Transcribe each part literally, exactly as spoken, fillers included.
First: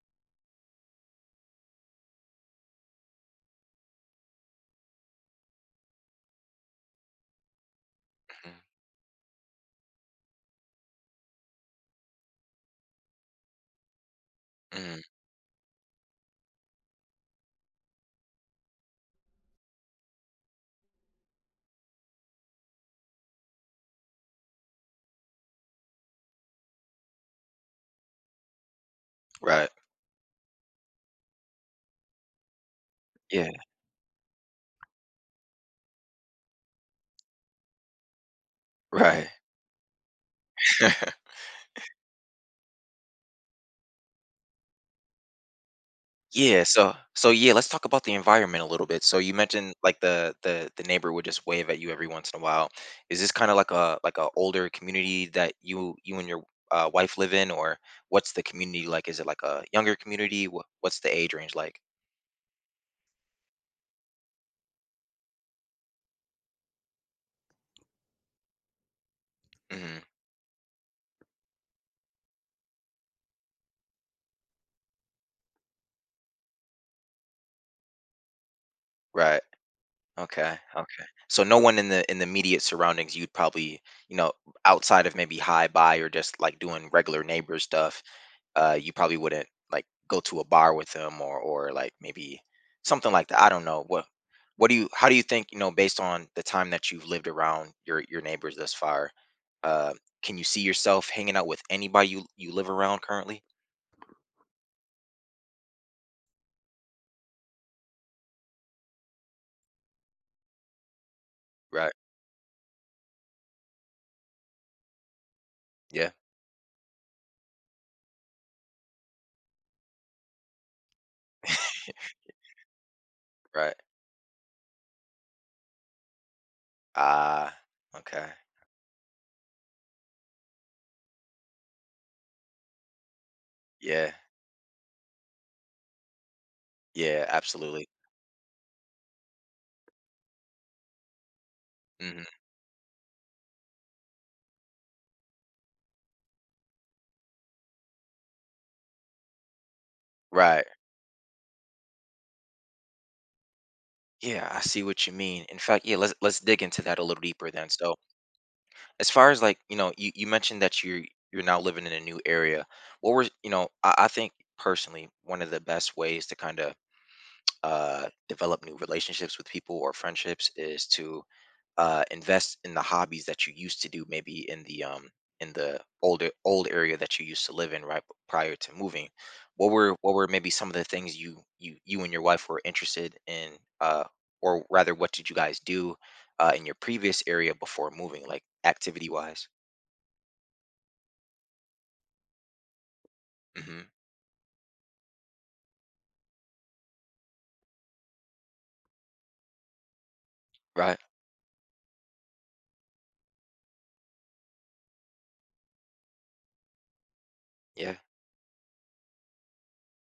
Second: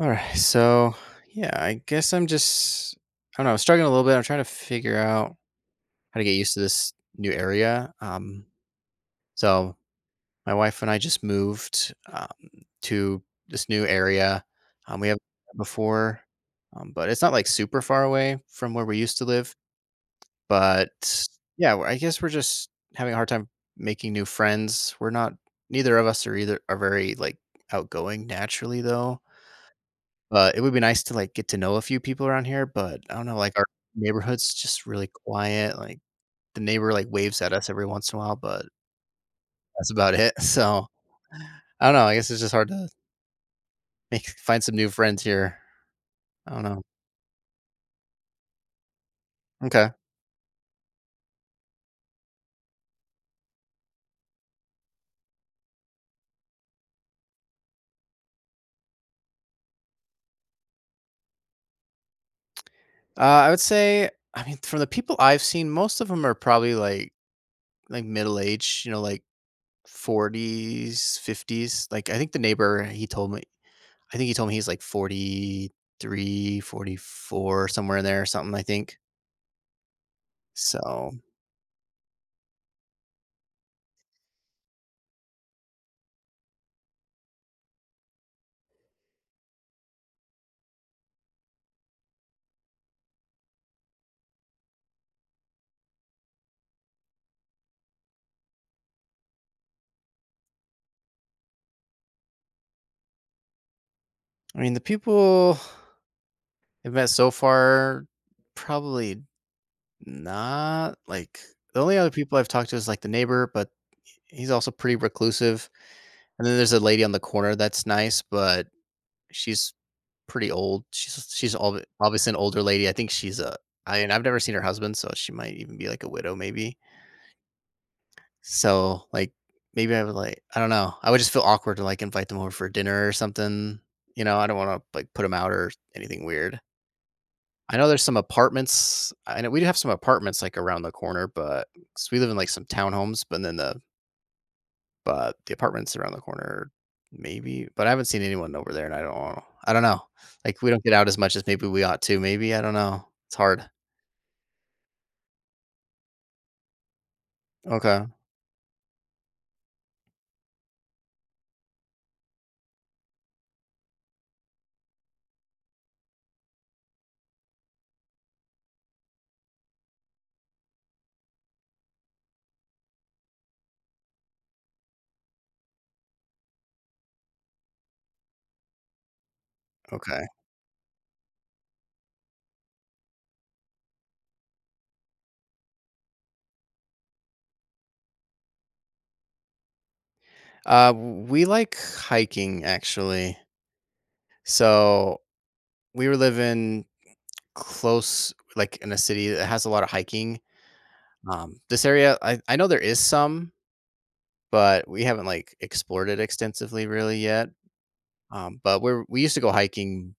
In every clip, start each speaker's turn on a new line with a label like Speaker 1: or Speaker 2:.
Speaker 1: All right. So, yeah, I guess I'm just, I don't know, struggling a little bit. I'm trying to figure out how to get used to this new area. Um,
Speaker 2: Mm,
Speaker 1: so, my wife and I just moved um, to this new area.
Speaker 2: mm,
Speaker 1: Um, we haven't been before, um, but it's not like super far away from where we used to live. But yeah, I guess we're just having a hard time making new friends. We're not, Neither of us are either are very like outgoing naturally though.
Speaker 2: right.
Speaker 1: Uh, it would be nice to, like, get to know a few people around here, but I don't know,
Speaker 2: Yeah,
Speaker 1: like, our neighborhood's just really quiet, like, the neighbor, like, waves at us every once in a while, but
Speaker 2: right.
Speaker 1: that's about it, so, I don't know, I guess it's just hard to make find some new friends here. I don't
Speaker 2: Yeah,
Speaker 1: know.
Speaker 2: so so yeah, let's talk about the environment a little bit. So you mentioned
Speaker 1: Okay.
Speaker 2: like the the the neighbor would just wave at you every once in a while. Is this kind of like a like a older community that you you and your uh, wife live in, or what's the community like? Is it like a younger community? What what's the age range like?
Speaker 1: Uh, I would say, I mean, from the people I've seen, most of them are probably, like like, middle age, you know, like,
Speaker 2: Hmm.
Speaker 1: forties, fifties, like, I think the neighbor, he told me I think he told me he's, like, forty three, forty four, somewhere in there or something, I think.
Speaker 2: Right. Okay. Okay.
Speaker 1: So,
Speaker 2: So no one in the in the immediate surroundings. You'd probably, you know, outside of maybe hi bye or just like doing regular neighbor stuff. Uh, you probably wouldn't like go to a bar with them or or like maybe something like that. I don't know. What what do you, how do you think, you know, based on the time that you've lived around your your neighbors thus far, uh, can you see yourself hanging out with anybody you you live around currently?
Speaker 1: I mean, the people I've met so far, probably not. Like, the
Speaker 2: Right.
Speaker 1: only other people I've talked to is like the neighbor, but he's also pretty reclusive.
Speaker 2: Yeah.
Speaker 1: And then there's a lady on the corner that's nice, but she's pretty old. She's she's all, obviously an older lady. I think she's a.
Speaker 2: Right.
Speaker 1: I mean, I've never seen her husband, so she might even be like a widow, maybe.
Speaker 2: Ah. Okay.
Speaker 1: So, like, maybe I would like, I don't know. I would just feel awkward to like invite them over for dinner or something.
Speaker 2: Yeah.
Speaker 1: You know, I don't want to like put them out or anything weird.
Speaker 2: Yeah.
Speaker 1: I
Speaker 2: Absolutely.
Speaker 1: know there's some apartments I know we do have some apartments, like, around the corner, but 'cause we
Speaker 2: Hmm.
Speaker 1: live in, like, some townhomes, but then the but the apartments around the corner maybe, but I haven't seen anyone over there, and I don't I don't know. Like,
Speaker 2: Right.
Speaker 1: we don't get out as much as maybe we ought to, maybe, I don't know. It's hard.
Speaker 2: Yeah. I see what you mean. In fact, yeah. Let's let's dig into that a little deeper then. So,
Speaker 1: Okay,
Speaker 2: as far as like, you know you, you mentioned that you're you're now living in a new area. What were, you know, I, I think personally one of the best ways to kind of uh develop new relationships with people or friendships is to uh invest in the hobbies that you used to do maybe in the um in the older old area that you used to live in, right, prior to moving. What were what were
Speaker 1: okay.
Speaker 2: maybe some of the things you you you and your wife were interested in, uh or rather, what did you guys do uh in your previous area before moving, like activity wise?
Speaker 1: Uh, we like hiking, actually.
Speaker 2: Mhm.
Speaker 1: So, we were living close like, in a city that has a lot of hiking.
Speaker 2: Right.
Speaker 1: Um, this area, I I know there is some, but we haven't, like, explored it extensively really yet,
Speaker 2: Yeah.
Speaker 1: um, but we're we used to go hiking,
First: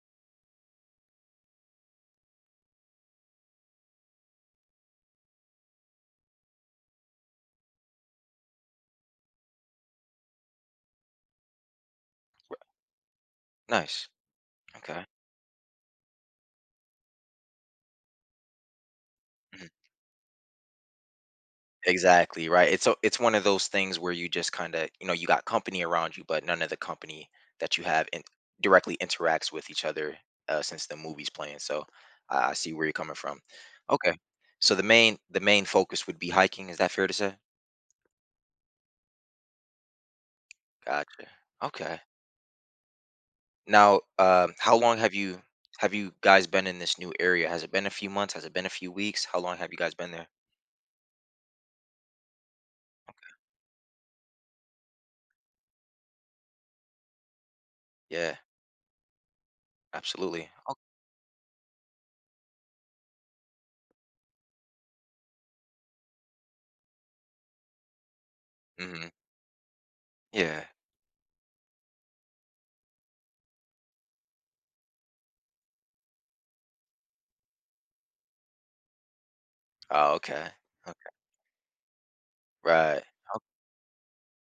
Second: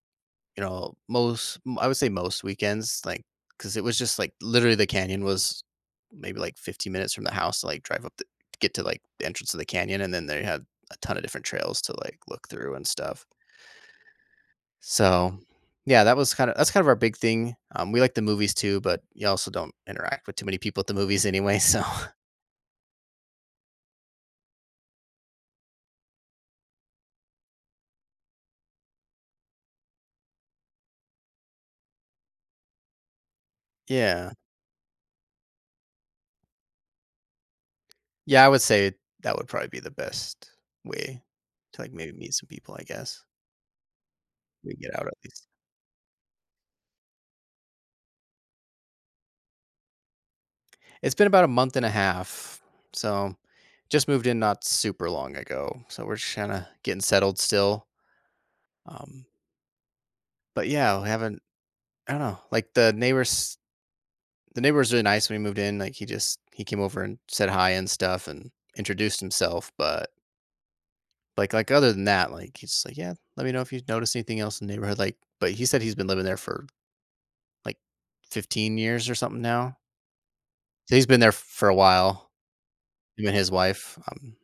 Speaker 1: you know, most m I would say most weekends, like because it was just, like, literally the canyon was maybe, like, fifteen minutes from the house to, like, drive up the to get to, like, the entrance of the canyon, and then they had a ton of different trails to, like, look through and stuff.
Speaker 2: Nice. Okay.
Speaker 1: So, yeah, that was kinda that's kind of our big thing. Um, we like the movies too, but you also
Speaker 2: Mhm.
Speaker 1: don't interact with too many people at the movies anyway, so
Speaker 2: Exactly, right. It's, so it's one of those things where you just kind of, you know, you got company around you, but none of the company that you have in, directly interacts with each other uh, since the movie's playing. So I, I see where you're coming from. Okay.
Speaker 1: yeah.
Speaker 2: So the main the main focus would be hiking. Is that fair to say?
Speaker 1: Yeah, I would say that would probably be the best way
Speaker 2: Gotcha.
Speaker 1: to, like,
Speaker 2: Okay.
Speaker 1: maybe meet some people, I guess.
Speaker 2: Now, um,
Speaker 1: We
Speaker 2: how
Speaker 1: get
Speaker 2: long
Speaker 1: out
Speaker 2: have
Speaker 1: at
Speaker 2: you,
Speaker 1: least.
Speaker 2: have you guys been in this new area? Has it been a few months? Has it been a few weeks? How long have you guys been there?
Speaker 1: It's been about a month and a half, so just moved in not super long ago, so we're just kinda getting settled still,
Speaker 2: Yeah,
Speaker 1: um,
Speaker 2: absolutely.
Speaker 1: but
Speaker 2: Oh,
Speaker 1: yeah, we haven't I don't know, like, the neighbors the neighbor was really nice when we moved in, like, he just he came over and said hi and stuff and
Speaker 2: mhm.
Speaker 1: introduced himself, but,
Speaker 2: Yeah.
Speaker 1: like like, other than that, like, he's just like, "Yeah, let me know if you notice anything else in the neighborhood," like, but he said he's been living there for like fifteen years or something now.
Speaker 2: Oh, okay.
Speaker 1: So he's
Speaker 2: Okay.
Speaker 1: been there for a while,
Speaker 2: Right.
Speaker 1: him and
Speaker 2: O-
Speaker 1: his wife. Um,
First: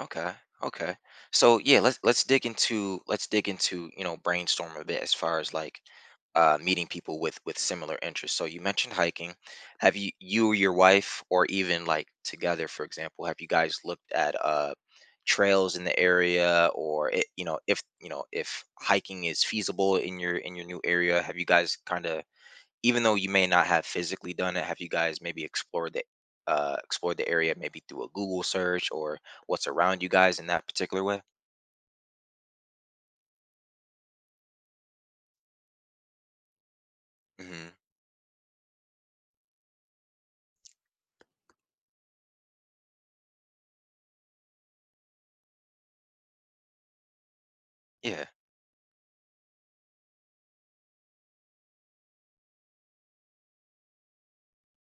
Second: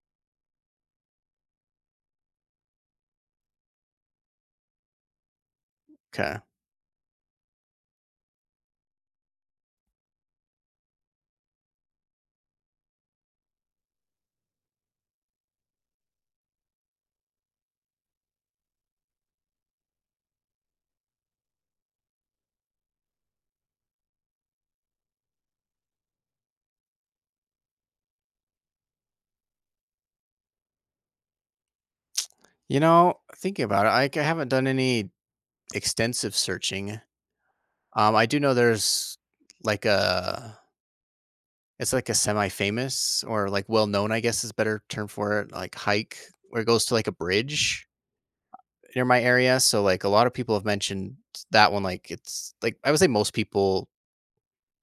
Speaker 2: Okay. Okay. So yeah, let's let's dig into let's dig into, you know, brainstorm a bit as far as like
Speaker 1: Okay.
Speaker 2: uh meeting people with with similar interests. So you mentioned hiking. Have you, you or your wife or even like together, for example, have you guys looked at uh trails in the area? Or it, you know, if you know, if hiking is feasible in your in your new area, have you guys kind of, even though you may not have physically done it, have you guys maybe explored the, uh, explored the area maybe through a Google search? Or what's around you guys in that particular way?
Speaker 1: You know, thinking about it, I I c- I haven't done any extensive searching.
Speaker 2: Hmm.
Speaker 1: Um, I do know there's like a, it's like a semi-famous or like well-known, I guess is a better term for it, like hike where it goes to like a bridge
Speaker 2: Yeah,
Speaker 1: near my area. So like a lot of people have mentioned that one. Like it's like, I would say most people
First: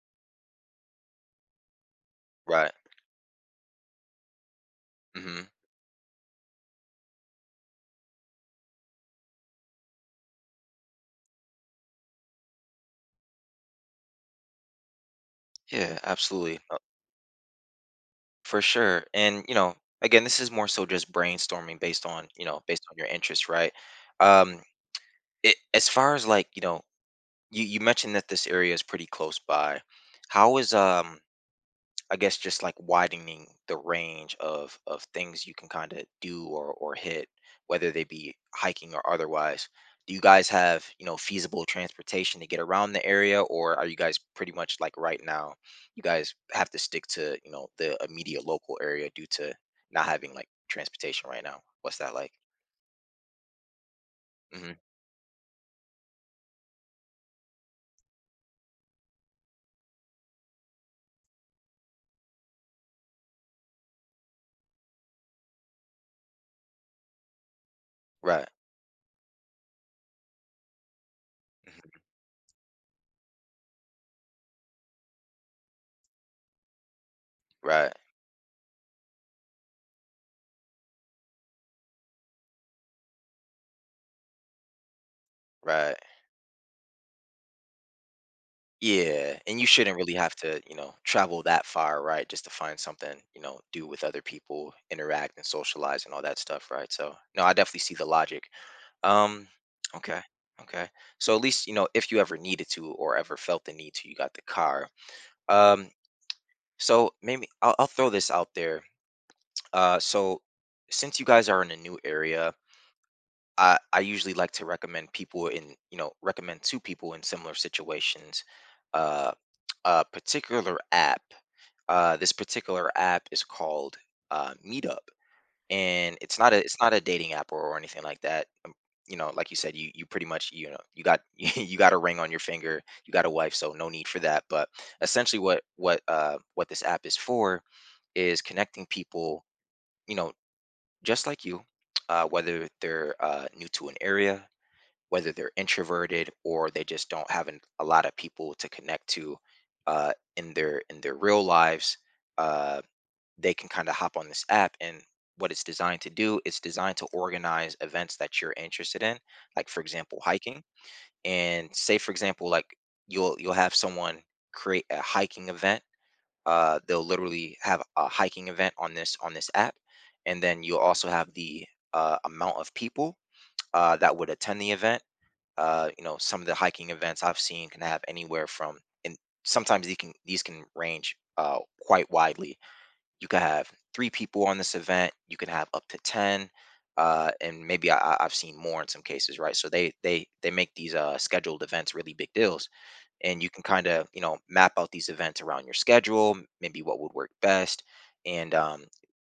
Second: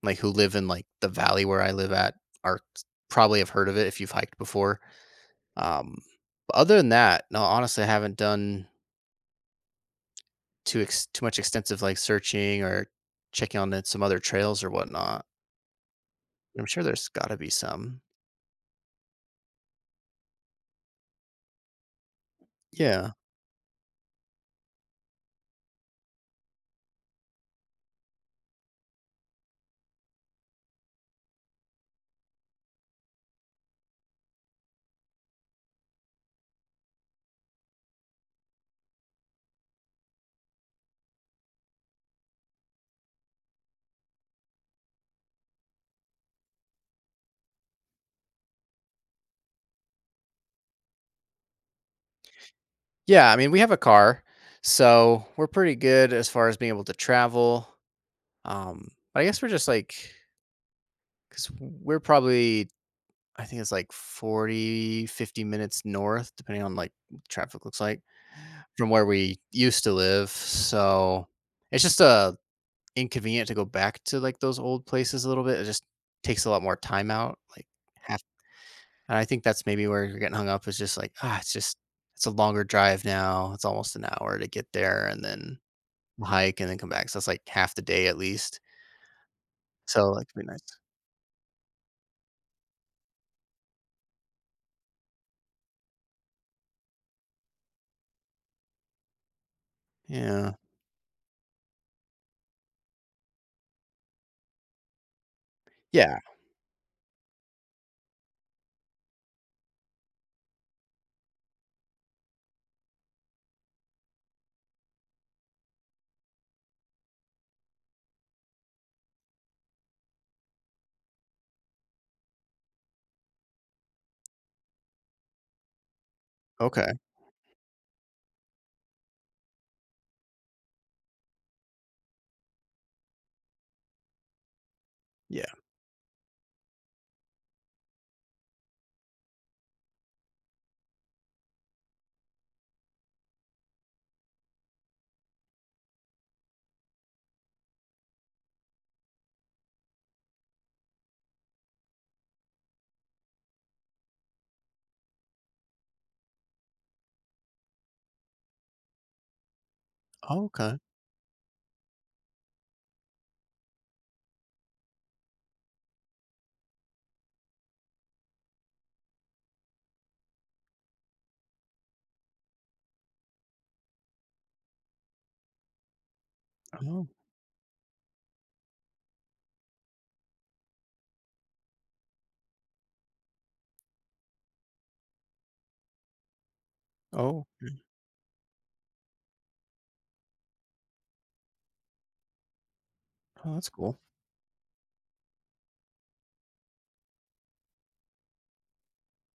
Speaker 1: like who live in like the valley where I live at are
Speaker 2: right.
Speaker 1: probably have heard of it if you've hiked before.
Speaker 2: Hmm.
Speaker 1: Um, but other than that, no, honestly, I haven't done too ex- too much extensive like searching or checking on the- some other trails or whatnot.
Speaker 2: Yeah, absolutely.
Speaker 1: I'm
Speaker 2: Uh,
Speaker 1: sure there's got to be some.
Speaker 2: for sure. And you know, again, this is more so just brainstorming based on, you know, based on your
Speaker 1: Yeah,
Speaker 2: interests, right? Um, it, as far as like, you know, you you mentioned that this area is pretty close by. How is, um I guess just like widening the range of of things you can kind of do or or hit, whether they be hiking or otherwise. Do you guys have, you know, feasible transportation to get around the area, or are you guys pretty much like right now, you guys have to stick to, you know, the immediate local area due to not having like transportation right now? What's that like?
Speaker 1: yeah. I mean, we have a car,
Speaker 2: Hmm.
Speaker 1: so we're pretty good as far as being able to travel. Um, but I guess we're just like because we're probably, I think it's like forty fifty minutes north, depending on like what the traffic looks like
Speaker 2: Right,
Speaker 1: from where we used to live. So it's just a inconvenient to go back to, like, those old places a little bit. It just takes a lot more time out, like,
Speaker 2: right,
Speaker 1: half and I think that's maybe where you're getting hung up, is just like, "Ah, it's just it's a longer drive now. It's almost an hour to get there and then
Speaker 2: right.
Speaker 1: hike and then come back." So it's, like, half the day at least.
Speaker 2: Yeah, and you shouldn't
Speaker 1: So,
Speaker 2: really
Speaker 1: like,
Speaker 2: have
Speaker 1: it'd be
Speaker 2: to,
Speaker 1: nice.
Speaker 2: you know, travel that far, right? Just to find something, you know, do with other people, interact and socialize and all that stuff, right? So, no, I definitely see the logic. Um, okay,
Speaker 1: Yeah.
Speaker 2: okay. So at least, you know, if you ever needed to or ever felt the need to, you got the car. Um,
Speaker 1: Yeah.
Speaker 2: so maybe I'll, I'll throw this out there. Uh, so since you guys are in a new area, I, I usually like to recommend people in, you know, recommend to people in similar situations uh, a particular app. Uh, this particular app is called uh, Meetup, and it's not a, it's
Speaker 1: Okay.
Speaker 2: not a dating app or, or anything like that. Um, you know, like you said, you you pretty much, you know, you got you got a ring on your finger, you got a wife, so no need for that. But essentially,
Speaker 1: Yeah.
Speaker 2: what what uh, what this app is for is connecting people, you know, just like you, uh, whether they're uh, new to an area, whether they're introverted or they just don't have an, a lot of people to connect to uh, in their in their real lives. uh, they can kind of hop on this app, and what it's designed to do, it's designed to organize events that you're interested in, like, for example,
Speaker 1: Oh,
Speaker 2: hiking.
Speaker 1: okay.
Speaker 2: And say, for example, like, you'll you'll have someone create a hiking event. Uh, they'll literally have a hiking event on this on this app. And then you'll also have the uh, amount of people uh, that would attend the event. Uh, you know, some of the hiking
Speaker 1: Oh.
Speaker 2: events I've seen can have anywhere from, and sometimes these can these can range uh, quite widely. You could have three people on this event. You can have up to ten, uh,
Speaker 1: Oh,
Speaker 2: and
Speaker 1: mm.
Speaker 2: maybe I, I- I've seen more in some cases, right? So they they they make these uh, scheduled events really big deals, and you
Speaker 1: Oh,
Speaker 2: can
Speaker 1: that's
Speaker 2: kind
Speaker 1: cool.
Speaker 2: of, you know, map out these events around your schedule, maybe what would work best, and um,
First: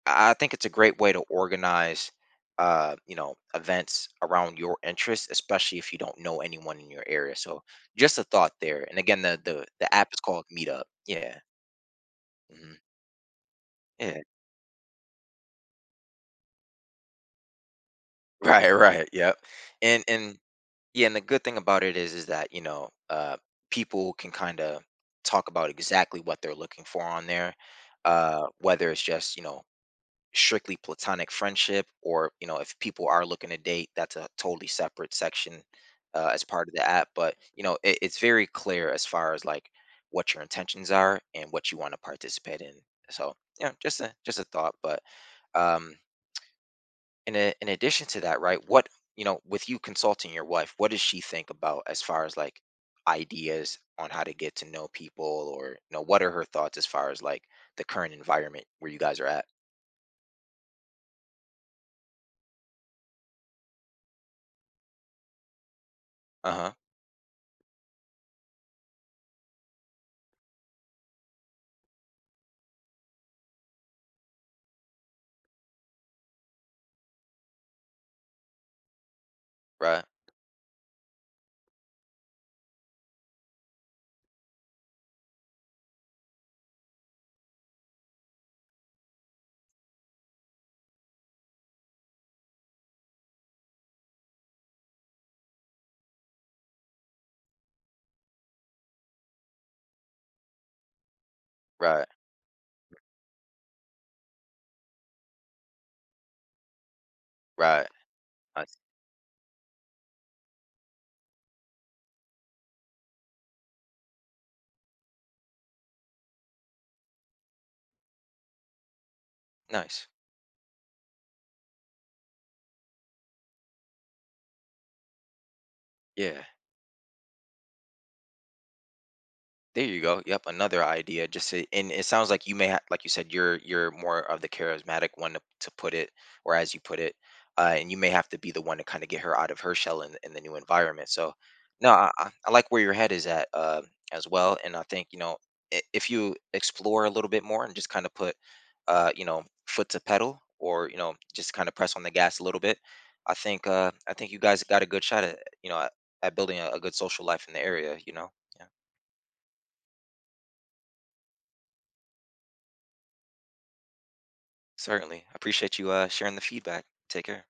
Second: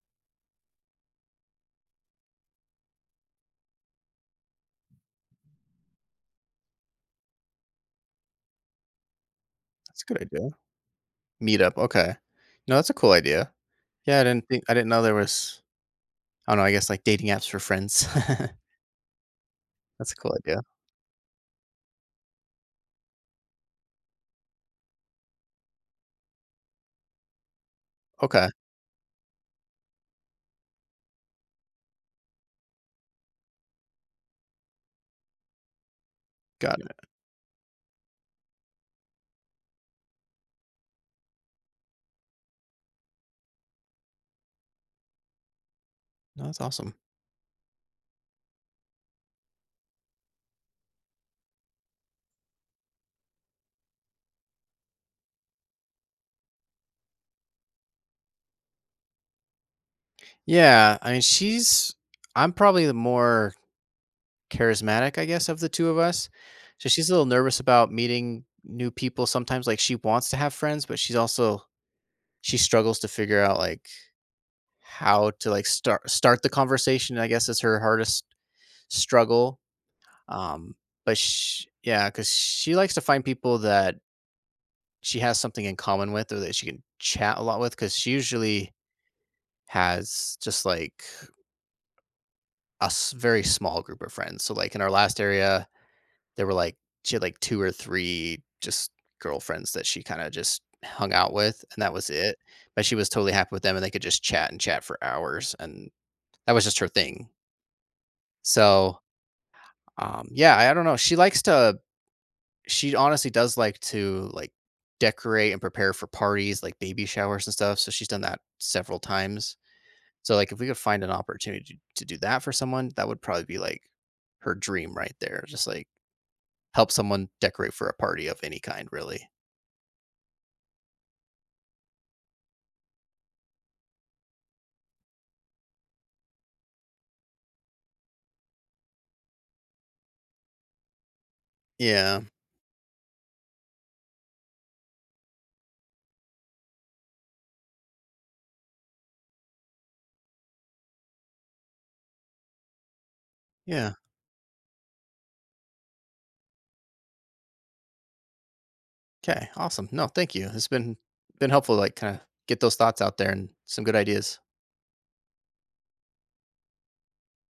Speaker 2: I I think it's a great way to organize, uh, you know, events around your interests, especially if you don't know anyone in your area. So just a thought there. And again, the the the
Speaker 1: That's a
Speaker 2: app is
Speaker 1: good
Speaker 2: called
Speaker 1: idea.
Speaker 2: Meetup. Yeah.
Speaker 1: Meet up, okay.
Speaker 2: Hmm.
Speaker 1: No, that's a cool idea.
Speaker 2: Yeah.
Speaker 1: Yeah, I didn't think I didn't know there was I don't know, I guess, like, dating apps for friends.
Speaker 2: Right. Right. Yep. And
Speaker 1: That's a cool
Speaker 2: and
Speaker 1: idea.
Speaker 2: yeah, and the good thing about it is is that, you know, uh, people can kind of talk about exactly what they're looking for on there. Uh,
Speaker 1: Okay,
Speaker 2: whether it's just, you know, strictly platonic friendship, or, you know, if people are looking to date, that's a totally separate section uh, as part of
Speaker 1: got
Speaker 2: the
Speaker 1: it.
Speaker 2: app. But, you know, it, it's very clear as far as like what your intentions are and what you want to participate in. So, you know, just a just a thought, but um
Speaker 1: No, that's awesome.
Speaker 2: in a, in addition to that, right, what, you know, with you consulting your wife, what does she think about as far as like ideas on how to get to know people? Or, you know, what are her thoughts as far as like the current environment where you guys are at?
Speaker 1: Yeah, I mean, she's I'm probably the more charismatic, I guess, of the two of us.
Speaker 2: Uh-huh.
Speaker 1: So she's a little nervous about meeting new people sometimes. Like she wants to have friends, but she's also she struggles to figure out like how to like start start the conversation, I guess is her hardest struggle.
Speaker 2: Right,
Speaker 1: Um, but sh yeah, because she likes to find people that she has something in common with or that she can chat a lot with. Because she usually has just like a s- very small group of friends. So like in our last area, there were like she had like two or three just girlfriends that she kind of just hung out with, and that
Speaker 2: right.
Speaker 1: was it. But she was totally happy with them, and they could just chat and chat for hours, and that was just her thing.
Speaker 2: Right. Nice.
Speaker 1: So um, yeah, I, I don't know. She likes to. She honestly does like to like decorate and prepare for parties, like baby showers and stuff. So she's done that several times.
Speaker 2: Nice.
Speaker 1: So like if we could find an opportunity to do that for someone, that would probably be like her dream right there. Just like
Speaker 2: Yeah.
Speaker 1: help someone decorate for a party of any kind, really.
Speaker 2: There you go. Yep, another idea. Just to, and it sounds like you may have, like you said, you're you're more of the charismatic one to, to put it, or as you put it, uh, and you may have to be the one to kind of get her out of her shell in, in the new environment. So, no, I,
Speaker 1: Yeah.
Speaker 2: I I like where your head is at, uh, as well. And I think, you know, i- if you explore a little bit more and just kind of put, uh, you know, foot to pedal, or, you know, just kind of press on the gas a little bit. I think, uh,
Speaker 1: Yeah.
Speaker 2: I think you guys got a good shot at, you know, at, at building a, a good social life in the area. You know.
Speaker 1: Okay. Awesome. No, thank you. It's been been helpful to like kind of get those thoughts out there and some good ideas.
Speaker 2: Certainly. I appreciate you uh, sharing the feedback. Take care.